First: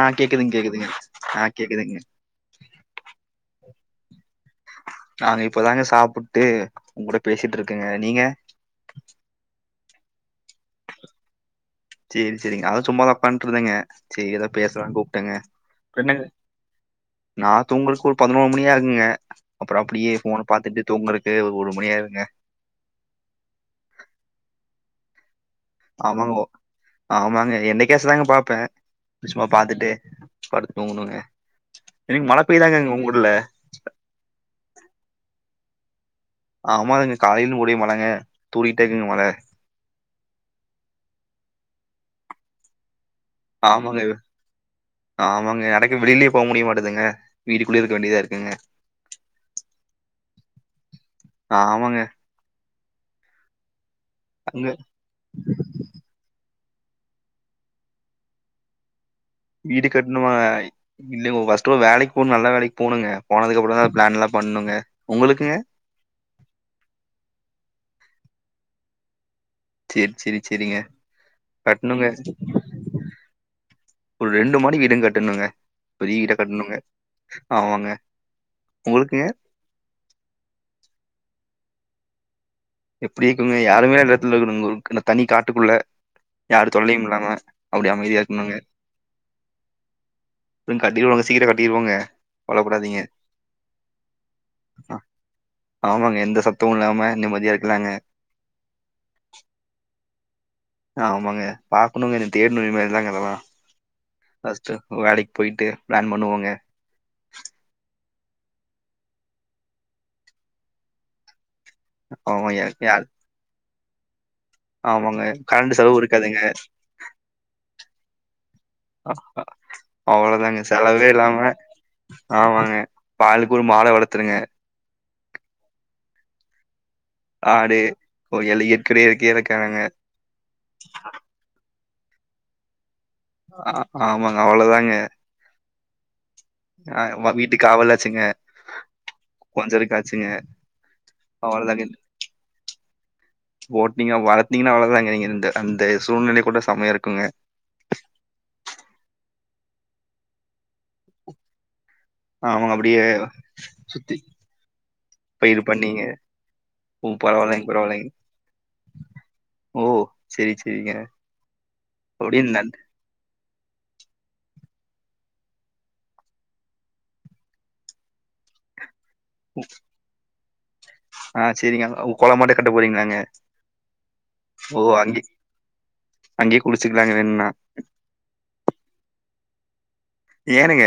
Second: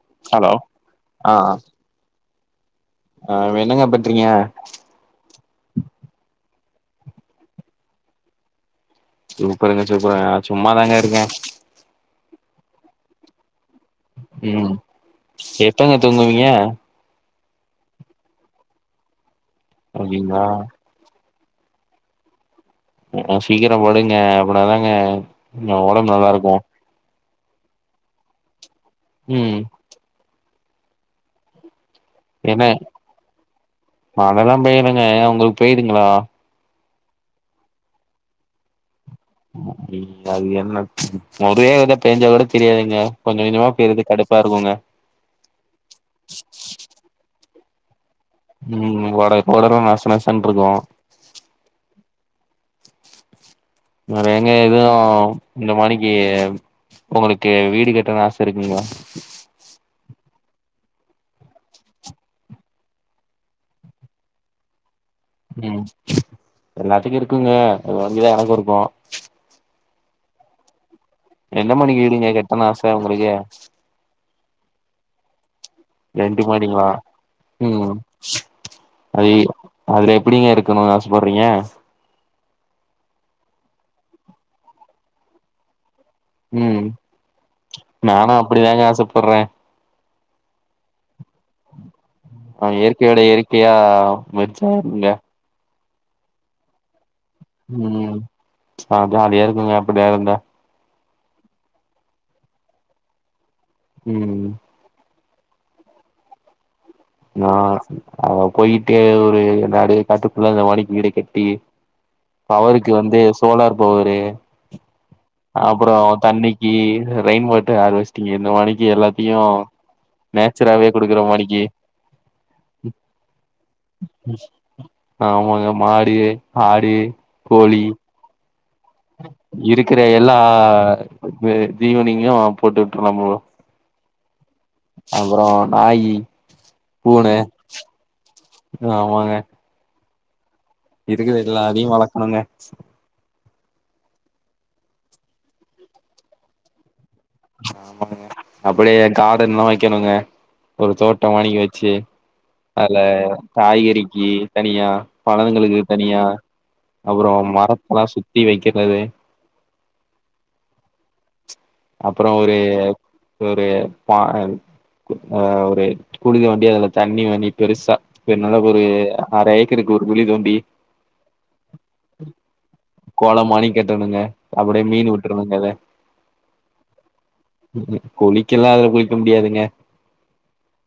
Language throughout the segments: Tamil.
ஆ ங்களா கேக்குதுங்க கேக்குதுங்க ஆ கேக்குதுங்க ஆ என்னங்க பண்றீங்க நாங்க இப்பதாங்க சாப்புட்டு உங்குட பேசிட்டு இருக்கங்க நீங்க சூப்பருங்க சூப்பருங்க நா சும்மாதாங்க இருக்க செரி செரிங்க அத சும்மா தா உக்கான்ட்டு இருந்தங்க செரி ஏதா ம் பேசலானு கூப்ட்டேங்க எப்பங்க என்னங்க தூங்குவீங்க நா தூங்குறதுக்கு ஒரு பதினோரு மணி ஆகுங்க அப்புறோ அப்டியே அப்டிங்களா போன பாத்துட்டு தூங்குறக்கு ஒரு மணி ஆயிருங்க உம் சீக்கிரோ படுங்க அவ்வளாதாங்க ஆமாங்கோ ஆமாங்க என்னைகேசதாங்க பாப்பே சும்மா ம் பாத்துட்டு படுத்து தூங்கணுங்க இன்னிக்கு மள பெய்தாங்க உங்க ஊர்ல மளலா பேய்யிளங்க உங்களுக்கு பேய்துங்களா ஆமாங்க காலைலயிலுந்து ஒரே மளங்க தூரிட்டே இருக்குங்க மழ அது என்ன ஒரே அடியா பெஞ்சாக் கூட தெரியாதுங்க கொஞ்ச கொஞ்சமா ஆமாங்க பேய்ரது கடுப்பா இருக்குங்க ஆமாங்க எனக்கு வெளியிலயே போக முடிய மாட்டதுங்க வீட்டுக்குள்ளே இருக்க வேண்டியதா இருக்குங்க ம் வட கொடல்லா நச நசனு இருக்கு ஆமாங்க அது ஏங்க அங்க எது இந்த மாணிக்கு உங்களுக்கு வீடு கட்டுனுன்னு ஆச இருக்குங்களா வீடு கட்ணுமா இல்லைங்க ஃபர்ஸ்ட் ஒரு வேலைக்கு போனு நல்லா வேலைக்கு போணுங்க போனதுக்கப்புறோ தா பிளான் எல்லா பண்ணுங்க உங்களுக்குங்க ம் எல்லாத்துக்கு இருக்குங்க அது மாரிக்குதா எனக்கு இருக்கு செரி செரி செரிங்க எந்த மாரி வீடு இங்க கட்டனு ஆச உங்களுக்கு ஒரு ரெண்டு மாடி வீடு கட்டணுங்க பெரிய வீடா ரெண்டு கட்டணுங்க மாடிங்ளா ஆமாங்க ம் உங்களுக்குங்க அய் அதுல எப்படிங்க இருக்கணுனு ஆசப்படறிங்க எப்டி இருக்குங்க யாருமே இல்லா எடத்துல இருக்கனுங்க ஒரு இந்த தனி காட்டுக்குள்ள யார் ம் தொல்லையு இல்லாம அப்டி அமைதியா நானு இருக்கணுங்க அப்டிதாங்க ஆசப்பட்றே கட்டிருவோங்க சீக்கரோ கட்டிருவோங்க ஆ கவலப்படாதீங்க இயற்கையோட இயற்கையா மெர்ஜாய்ரனுங்க ஆமாங்க எந்த சத்தமு இல்லாம நிம்மதியா இரு ம் ஆ ஜாலியா இருக்குங்க அப்படியே இருந்தா ஆமாங்க பாக்கணுங்க இனி தேடணுங்க இனிமேல்தாங்க அதெல்லா ம் ஃபஸ்ட்டு வேலைக்கு போய்ட்டு பிளான் பண்ணுவோங்க நா அங்க போயிட்டு ஒரு நடு காட்டுக்குள்ள அந்த மானிக்கி வீடு கட்டி ஆமா பவருக்கு யார் வந்து சோலார் பவரு ஆமாங்க கரண்ட் அப்றோ செலவு இருக்காதுங்க தண்ணிக்கு ரெயின் வாட்டர் ஹார்வெஸ்டிங்கு இந்த மாணிக்கு எல்லாத்தையு அவ்வளோதாங்க நேச்சராவே செலவே குடுக்குற இல்லாம மானிக்கி ஆமாங்க பாலுக்கு ஒரு மாட வளத்துருங்க ஆமாங்க மாடு ஆடு ஆடு கோயலு இக்ரு இருக்கற எல்லா அ ஜீவனிங்கு போட்டு விட்டர்றோ ப்ரோ அ ஆமாங்க அவ்வளதாங்க அப்பறோ நாயி ஆ பூன வ வீட்டு காவலாச்சுங்க ஆமாங்க கொஞ்சருக்காச்சுங்க இருக்குற எல்லாத்தயு வளக்கணுங்க ஓட்னிங்க வளத்திங்னா அவ்ளதாங்க நீங்க இந்த அந்த சூழ்நிலை கூட செமயா இருக்குங்க ஆமாங்க அப்படியே காடன்லா வெக்கணுங்க ஒரு தோட்டோ மானிக்கி வெச்சு ஆமாங்க அதுல அப்டியே சுத்தி காய்கறிக்கு தனியா பயிர் பழங்களுக்கு பண்ணீங்க. தனியா ஓ அப்றோ பரவாயில்லைங்க மரத்தெல்லா பரவாயில்லைங்க. சுத்தி வெக்கிறது ஓ செரி செரிங்க அப்பற ஒரு ஒரு பா ஆ ஒரு குழி தோண்டி அதுல தண்ணி வண்ணி பெருசா என்னள ஒரு அர ஏக்கருக்கு ஒரு குழி தோண்டி ஆ சரிங்க. ஓ கொல மாட்ட கட்ட போறீங்களாங்க? கொள மானி கெட்டணுங்க ஓ அப்டியே மீனு விட்றணுங்க அத அங்கே குளிச்சிகிலாங்க வேனுன்னா குளிக்கலா அதுல குளிக்க முடியாதுங்க ஏனுங்க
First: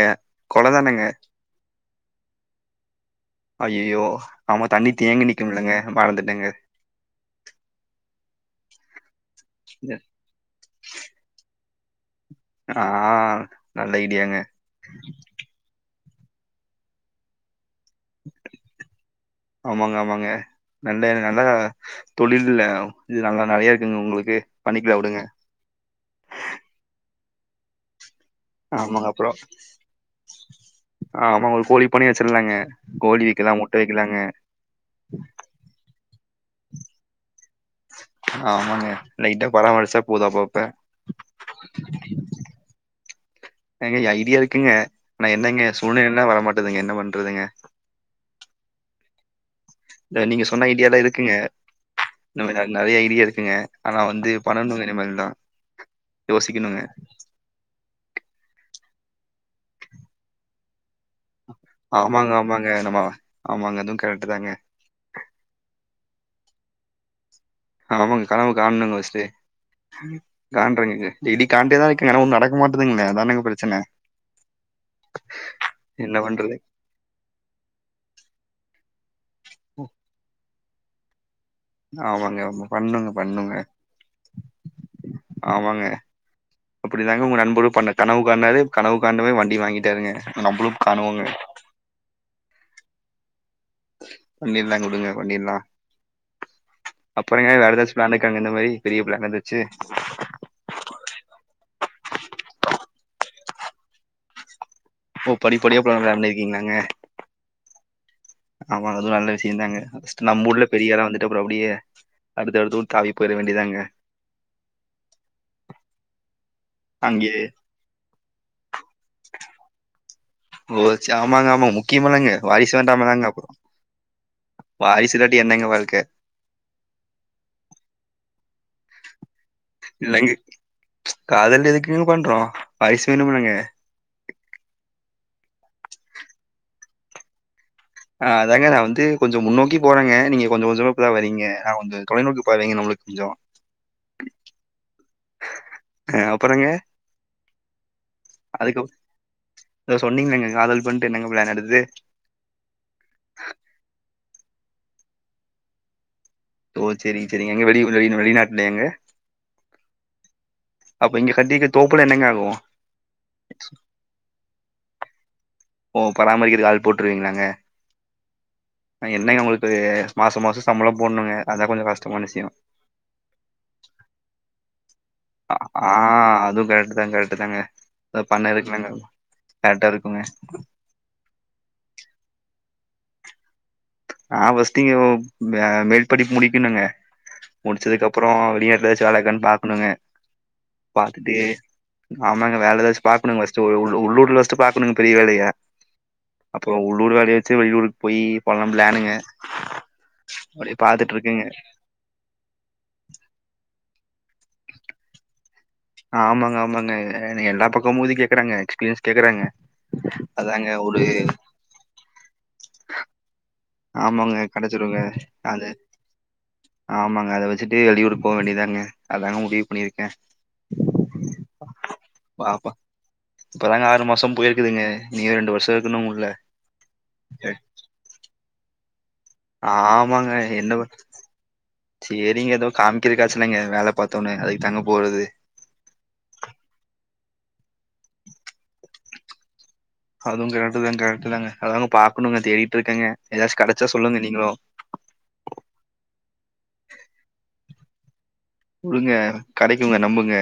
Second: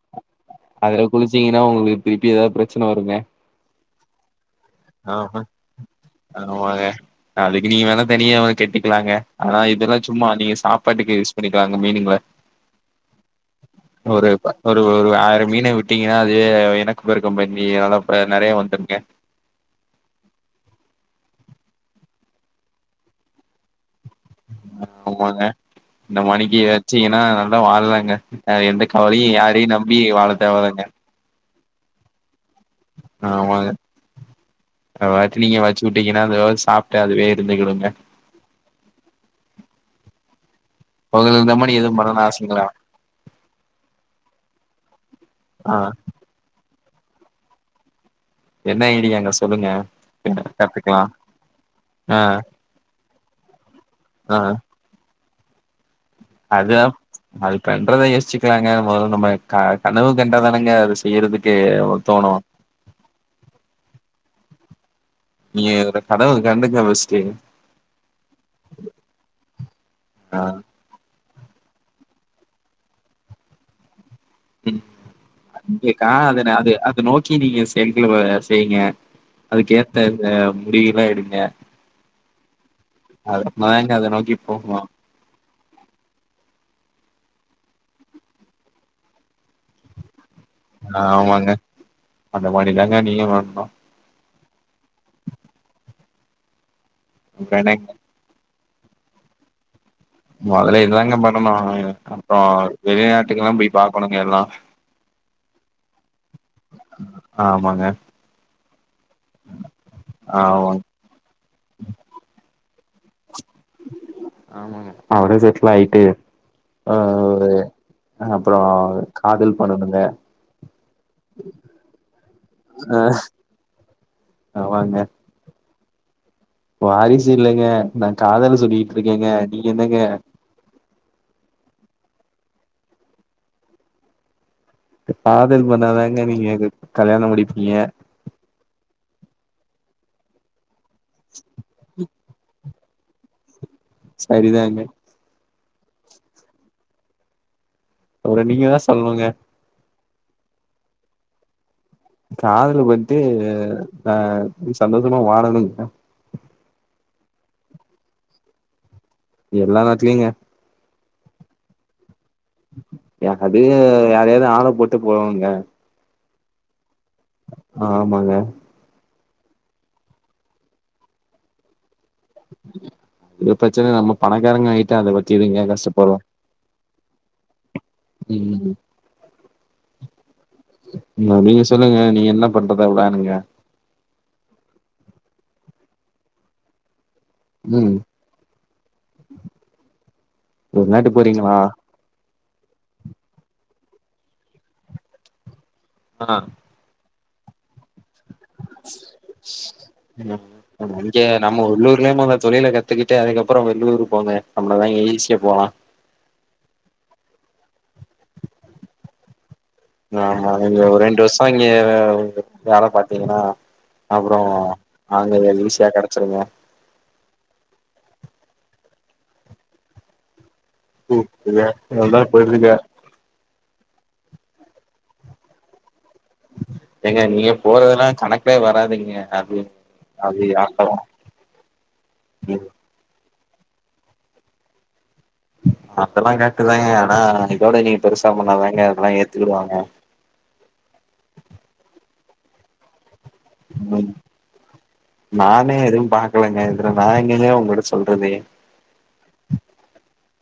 கொளதானுங்க ங்கனா உங்களுக்கு திருப்பி ஏதாது பிரச்சன வருங்க அய்யய்யோ ஆமா தண்ணி தேங்கி ஆமா நிக்குமல்லங்க மறந்துட்டங்க ஆமாங்க அதுக்கு நீங்க வேணா தனியா எதா கட்டிக்கலாங்க ஆனா இதெல்லா சும்மா நீங்க சாப் பாட்டுக்க யூஸ் பண்ணிக்கலாங்க மீனுங்கள ஆ நல்ல ஒரு ஐடியாங்க ஒரு ஒரு ஆயிர மீன விட் டிங்கனா அதுவே எனப்பெருக்கம் பண்ணி நல்லா நெறையா வந்துருங்க ஆமாங்க ஆமாங்க நல்ல நல்லா தொழில்ல இது நாங்க நெறையா இருக்குங்க உங்ளுக்கு ஆமாங்க இந்த மணிக்கு வெச்சீங்கனா நல்லா வாழலாங்க எந்த ஆமாங்க கவலையு யாரையு நம்பி வாழ தேவ இல்லங்க ஆ ஆமா ஒங்க கோழி பண்ணயு வெச்சிரலாங்க கோழி விக்கலா முட்ட விக்கலாங்க ஆது நீங்க வச்சு விட்டீங்கனா அதுவே சாப்ட்டு அதுவே இருந்துக்கிடுங்க ஆமாங்க லைட்டா பராமரிச்சா போது அப்பப் ஓங்களுக்கு தம் அடிக்கனு எதுவு பண்னுனு ஆசைங்களா ஏங்க ஐடியா இருக்குங்க ஆனா என்னங்க ஆ சூழ்நெலதா வரமாட்டேதுங்க என்ன பண்றதுங்க என்ன ஐய்டியாங்க சொல்லுங்க இல்ல நீங்க சொன்ன ஐடியா லா கத்துக்கலா இருக்குங்க ஆ இந்த மாரி நெறையா ஐடியா இருக்குங்க ஆனா வந்து ஆ பண்ணணு இதேமர்தா அதா அது பண்றத யோச்சிக்கிலாங்க மொதோ நம்ம கனவு கண்டாதானங்க அது ஏறதுக்கு நமக்கு தோணு ஏனமா ஆமாங்க அதுவு கரெட்டுதாங்க நீங்க என்னோட கனவ கண்டுக்குங்க ஃபஸ்ட்டு ஆமாங்க கனவு கானுங்க ஃபர்ஸ்ட்டு ம் ஆ காண்றேங்கக இடி காண்டேதா இருக்குங்க ஆனா ஒன்னு நடக்க மாட்டதுங்ளே அதானங்க பிரச்சன ம் [inaudible] க்கா என்ன அதன பண்றது? அது அது நோ க்கி நீங்க செங்க்கல செய்ங்க அதுக்கு ஏத்த அ முடிவு எல்லா எடுங்க ஆமாங்க, ஆமா. பண்ணுங்க, பண்ணுங்க. அப்தங்க அத நோக்கி போகு ஆமாங்க அப்டிதாங்க உங்க நண்பரு பண்ண கனவுக்காண்டாரு கனவுக்காண்டவ வண்டி வாங்கிட்டாருங்க நம்பளுக் ஆமாங்க அந்த மாரி தாங்க நீங்க வரணு பண்ணிர்லாங்க வுடுங்க பண்ணிர்லா அப்பறங்க வேற வேணாங்க ஏதாச்சு பிளான் இருக்கங்க இந்த மாரி பெரிய பிளான் ஏதாச்சு முதல்ல இதுதாங்க பண்ணனு அப்றோ வெளிநாட்டுகல்லா போய் பாக்கணுங்க எல்லா ஓ படிப்படியா பிளா ப்ளான் பண்ணிருக்கீங்களாங்க ஆம்மாங்க ஆமாங் அதுவு நல்ல விஷயந்தாங்க ஃபர்ஸ்ட் நம்ப ஊர்ல ஆமாங்க பெரிய இட வந்துட் ட்டு அப்டியே அடுத்தடுத்து தாவி போயிர வேண்டியாதாங் ஆமாங்க அப்டே செட்லில்லாய்ட்டு ஆ அங்கேயே ஒரு அப்றோ காதல் பண்ணணுங்க ஓ ச ஆமா ஆமாங்க முக்கியமள்ளாங்க வாரிசு வேண்டாலாங்க ஆமாங்க வாரிசுல என்னங்க வாழ்க்க வாரிசு இல்லங்க நா காதல் சொல்லிட் இருக்கேங்க நீங்க என்னங்க இல்லங்க காதல் எதுக்குங் பண்றோ வயசு வேணும்லங்க காதல் பண்ணாதாங்க நீங்க இதுக் கல்யாணோ முடிப்பீங்க ஆ அதங்க நா வந்து கொஞ்ச முன்னோக்கி போறேங்க நீங்க கொஞ்ச கொஞ்சமா அதா வரிங்க நா கொஞ்ச தொலைநோக்கு பார்வைங்க நம்மளுக் கொஞ்சோ சரிதாங்க ஆ அப்பறங்க அப்றோ நீங்க தா சொல்னுங்க சொன்னீங்களாங்க காதல் பண்ட்டு என்னங்க பிளான் அடுத்து காதல் பண்ட்டு ஹ சந்தோஷமா வாழணுங்க ஓ செரிங் செரிங்க எங்க வெளி வெளி வெளிநாட்லையாங்க இது எல்லா நாட்லயிங்க அப்போ இங்க கட்டிர்க்க தோப்புல என்னங்க ஆகு யாராது யாரையாது ஆள போட்டு போவாங்க ஓ பராமரிக்கறது ஆள் போட்ருவீங்களாங் ஆமாங்க அ என்னங்க உங்களுக்கு மாச மாசோ சம்பளோ போட்ணுங்க அதா கொஞ்சோ கஷ்டமான விஷ்யோ இது பிரச்சனயில்ல நம்ம பணக்காரங்க ஆயிட்டா அத பத் அ ஆ அதுவு கர்ட்டு தா கர்ட்டு தாங்க தா பண்ண ம் இருக்குலங்க கரெக்டாருக்குங்க நா நீங்க சொல்லுங்க நீங்க என்ன பண்றதா பிளானுங்க நா ஃபர்ஸ்ட்டு இங்க மே மேல் படிப்பு முடிக்கனுங்க ம் முடிச்சதுக்கப்பறோ வெளிய எதாச்சு வேலக்கான் பாக்கணுங்க வெளிநாட்டு பாத்துட்டு போறீங்களா ஆமாங்க வேல எதாச்சு பாக்கணுங்க ஃபர்ஸ்ட்டு உ உ உள்ளூர்ல ஃபர்ஸ்ட்டு பாக்கணுங்க பெரிய வேலயா ஆ அப்றோ உள்ளூர் காலி ஆயிர்ச்சு வெளியூருக்கு போயி அப்டியே நம்ம பாத்துட்டு இங்க இருக்கேங்க நம்ம உள்ளூர்லே மொத தொழில க த்துகிட்டு அதுகப்றோ வெள்ளூர் போங்க நம்ளதா ஈசியா போலா ஆமாங்க ஆமாங்க எல்லா பக்கமு இது கேக்குறாங்க எக்ஸ்பீரியன்ஸ் கேக்குறாங்க ஆமா நீங்க ஒரு ரெண்டு வர்ஷோ இங்க வேல பாத்தீங்கன்னா அப்றோ ஆமாங்க கெடச்சிருங்க அங்க அது ஈசியா கெடச்சிருங்க ஆமாங்க அத வச்சிட்டு வெளியூரு போ வேண்டிதாங்க அதாங்க முடிவு பண்ணிருக்கே [inaudible] எல்லா போய்ருவிங்க இப்ப தாங்க ஆறு மாசோ போய்ருக்குதுங்க இனிதா ரெண்டு வர்ஷோருக்கு இன்னு முல்ல ஏங்க நீங்க போறதெல்லா கணக்லே வராதுங்க அது ஆமாங்க அது என்ன ஆட்டோ பண் சேரிங்க எதோ காம்க்கிறகாச்சுனாங்க வேல பாத்தோனு அதுக்கு தாங்க போறது அதெல்லா கரட்டுதாங்க ஆனா இதோட நீங்க பெருசா பண்ணாதாங்க அதெல்லா ஏத்துக்கிடுவாங்க அதுவு கரெக்டு தா கரெக்டு தாங்க அதாங்க பாக்கணுங்க தேடிட்ருக்கேங்க எதாச்சு கெடச்சா ம் சொல்லுங்க நீங்ளு நானே எது பாக்லேங்க இதுல நா எங்கெங்க உங்கள்ட்ட சொல்றது வுடுங்க கெடைக்குங்க நம்புங்க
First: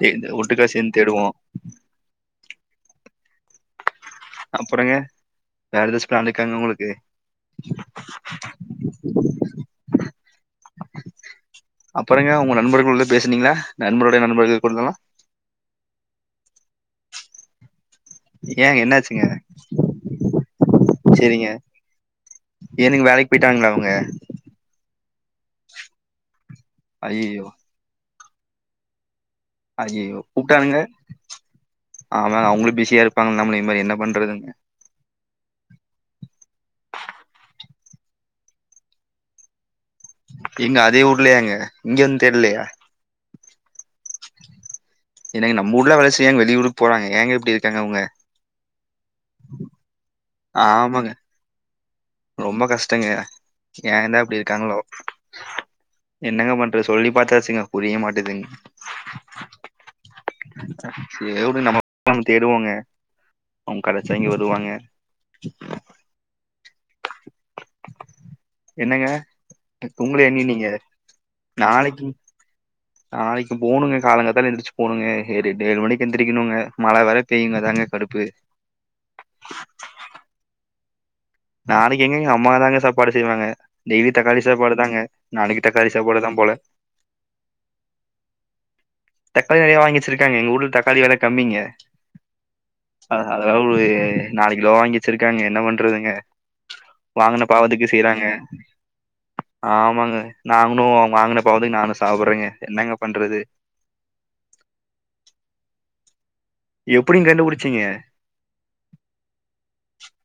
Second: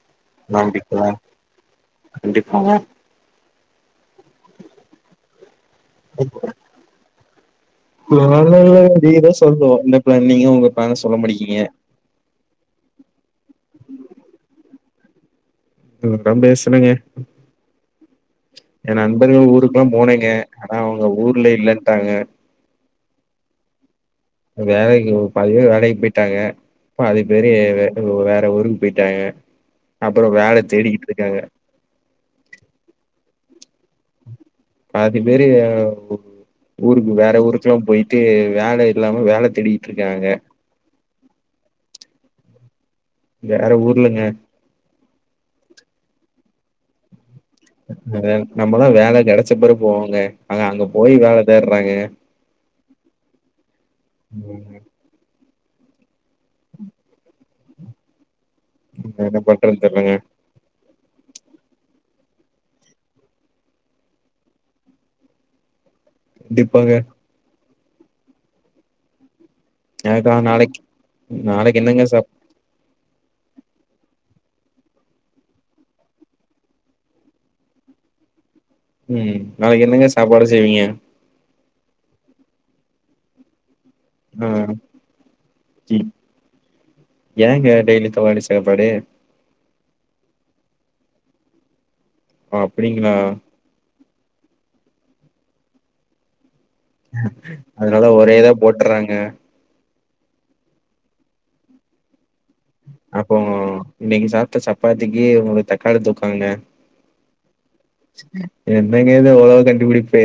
தே- இந்த ஒட்டுக்கா சேர்ந்து நம்பிக்க தேடுவோம் கண்டிப்பாங்க அப்றங்க பிளான் இருக்காங்க உங்களுக்கு பிளான்லா இல்லங்க நீங்க தா சொல்லனு என்ன பிளான் நீங்கதா உங்க பிளான சொல்ல மாட்டிக்கிறீங்க அப்றங்க உங்க நண்பர்கள்ளோட பேசுனீங்களா நண்பருடய நண்பர்கள்கூடலா [inaudible] பேசுனேங்க ஏங்க எ என்னாச்சுங்க நண்பர்கள் ஊருக்லா போனேங்க ஆனா அவுங்க சரிங்க ஊர்ல இல்லன்ட்டாங்க ஏனுங்க வேலைக் போய்ட்டாங்ளா அவுங்க வேலைக்கி பாதிபேர் வேலைக் போய்ட்டாங்க ஐயோ பாதிபேரு வேற ஊருக்கு போய்ட்டாங்க அப்றோ வேல தேடிக்கிட்ருக்காங்க ஆமாங்க அவுங்களு பிஸியாருப்பாங்கல நம்ம இனிமேல் என்ன பண்றதுங்க பாதி பேரு‌ ஊருக்கு வேற ஊருக்லா போயிட்டு வேல இல்லாம வேல தேடி ட்ருக்காங்க எங்க அதே ஊர்லயாங்க இங்க வந்தேட்லயா வேற ஊர்லங்க என்னங்க நம்ப ஊர்ல வேல செய்யாம வெளியூர்க்கு போறங்க ஏங்க இப்படி இருக்காங்க அவங்க நம்மதா வேல கெடச்ச பெறகு போவோங்க ஆன அங்க ஆமாங்க போய் வேல தேட்றாங்க ரொம்ப கஷ்டங்க ஏதா இப்டி இருக்காங்ளோ என்னங்க பண்றது சொல்லி பாத்தாச்சிங்க புரிய மாட்டேது என்ன பண்றதுன் தெர்லங்க சேரி உடு நமக்கு தேடுவோங்க கெடச்சா இங்க வருவாங்க ண்டிப்பாங்க என்னங்க உங்களே எனக்லா எண்ணி நீங்க நாளைக் நாளைக்கு என்னங்க சாப் நாளைக்கு போணுங்க காலங்காத்தால எந்திர்ச்சி போணுங்க ஏ ஏழு மணிக்கு எழுந்திரிகணுங்க மழ வேற பெய்யுங்க அதாங்க கடுப்பு ம் நாளைக்கு என்னங்க சாப்பாடு செய்வீங்க நாளகி எங்கங்க அம்மா தாங்க சாப்பாடு செய்வாங்க டெய்லி தக்காளி ஆ சாப்பாடு தாங்க நாளகி தக்காளி இ சாப்பாடுதா போல ஏங்க டெய்லி தக்காளி சாப்பாடு தக்காளி நெறய வாங்கிவச்சிருகாங்க எங்க ஊர்ல தக்காளி வெல கம்மிங்க ஓ அப்டிங்களா அதனால த வு ஒரு நாலு கிலோ வாங்கிவச்சிருகாங்க என்ன பண்றதுங்க வாங்ன பாவுத்துக்கு அதனால செய்றாங்க ஒரே இதா போட்டுறாங்க ஆமாங்க நாங்ணு வாங்குன பாவதுக்கு நானு சாப்புட்றங்க அப்போ நீங்க சாப்ட்ட சப்பாத்திக்கு உங்ளுக்கு தக்காளி தொக்காங்க எப்டிங்க கண்டுபுடிச்சீங்க என்னங்க இது இவ்ளோ கண்டுபிடிப்பு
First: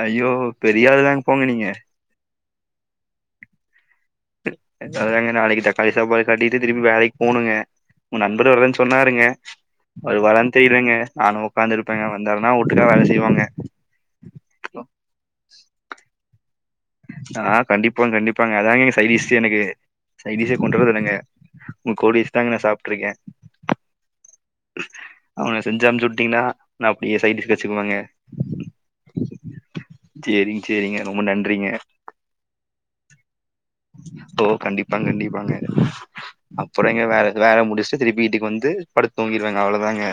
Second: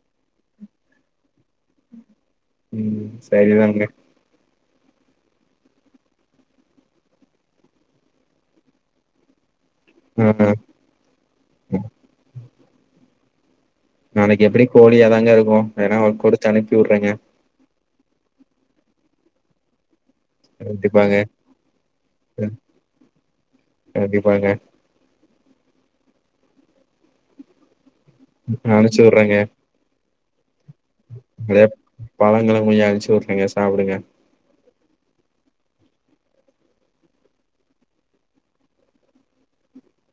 ஐயோ பெரியா ஆளு தா போங்க நீங்க ம் செரிதாங்க அ அதாங்க நாளைக்கி தாக்காளி சாப்பாடு கட்டிட்டு திருப்பி வேலைக்கி போணுங்க நண்பர் வருவேன் சொன்னாருங்க வருவாரன் ஆ தெரிலங்க நானு ஒக்காந்துருப்பேங்க வந்தாருன்னா ஒட்டுக்கா வேல செய்வோங்க நாளைக்கி எப்டியு கோழியாதாங்க இருக்கு வேனா ஒன் குடுத்து அனுப்பி உட்றங்க அ கண்டிப்பாங் கண்டிப்பாங்க அதாங்க இங்க சைடீஸ்ஸே எனக்கு சைடீஸே கொண்டுவரதே இல்லிங்க கண்டிப்பாங்க உங்க கோழி வச்சு தாங்க நா சாப்ட்ருக்கே கண்டிப்பாங்க அவன செஞ்சு அமிச்சு வுட்டீங்னா நா அப்டியே சைடீஸுக்கு வச்சுக்குவேங்க ம் அனுச்சி உட்றங்க சேரி சேரிங்க ரொம்ப நன்றிங்க பழங்களு கொஞ்ச அனுச்சு உட்ரங்க சாப்டுங்க ஓ கண்டிப்பாங் கண்டிப்பாங்க அப்றோ எங்க வேற வேல முடிச்ட்டு திருப்பி வீட்டுக்கு வந்து படுத் தூங்கிடுவேங்க அவ்ளோதாங்க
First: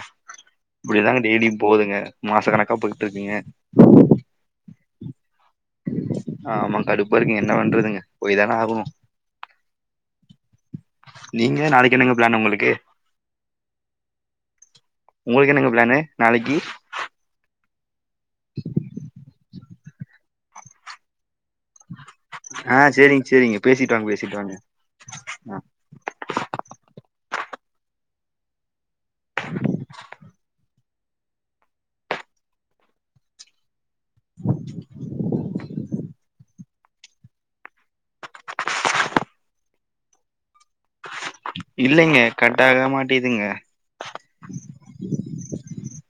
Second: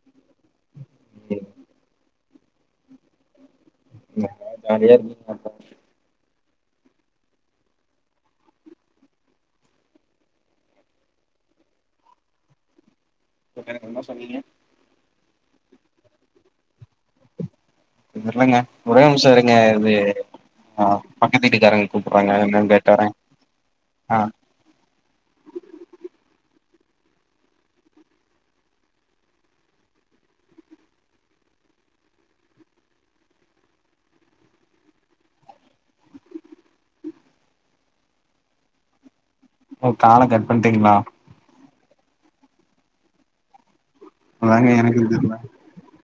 இப்டிதாங்க ம் டெய்லியு போதுங்க மாச கணக்கா பொய்ட்டு இருக்குங்க நறையா ஆமா கடுப்பா இருக்குங்க என்ன பண்றதுங்க போய் தானே ஆகுனு நீங்க நாளைக்கு என்னங்க ப்ளான் ஒங்களுக்கு இப்போ எனக்கு உன்ம சொன்னீங்க ஒங்ளுக்கு என்னங்க ப்ளானு நாளைக்கி [unintelligible] ஒரேநிம்சோ இருங்க இது அ பக்கத்து வீட்டுக்காரங்க கூப்புட்றாங்க என்னன் ஆ கேட்டுவரே சேரிங்க சேரிங்க பேசிட்டு வாங்க அ பேசிட்டு வாங்க ஆ, [inaudible] ஓ கால கட் பண்டீங்களா இல்லங்க கட் ஆக மாட்டேதுங்க அதாங்க எனக்கு தெர்ல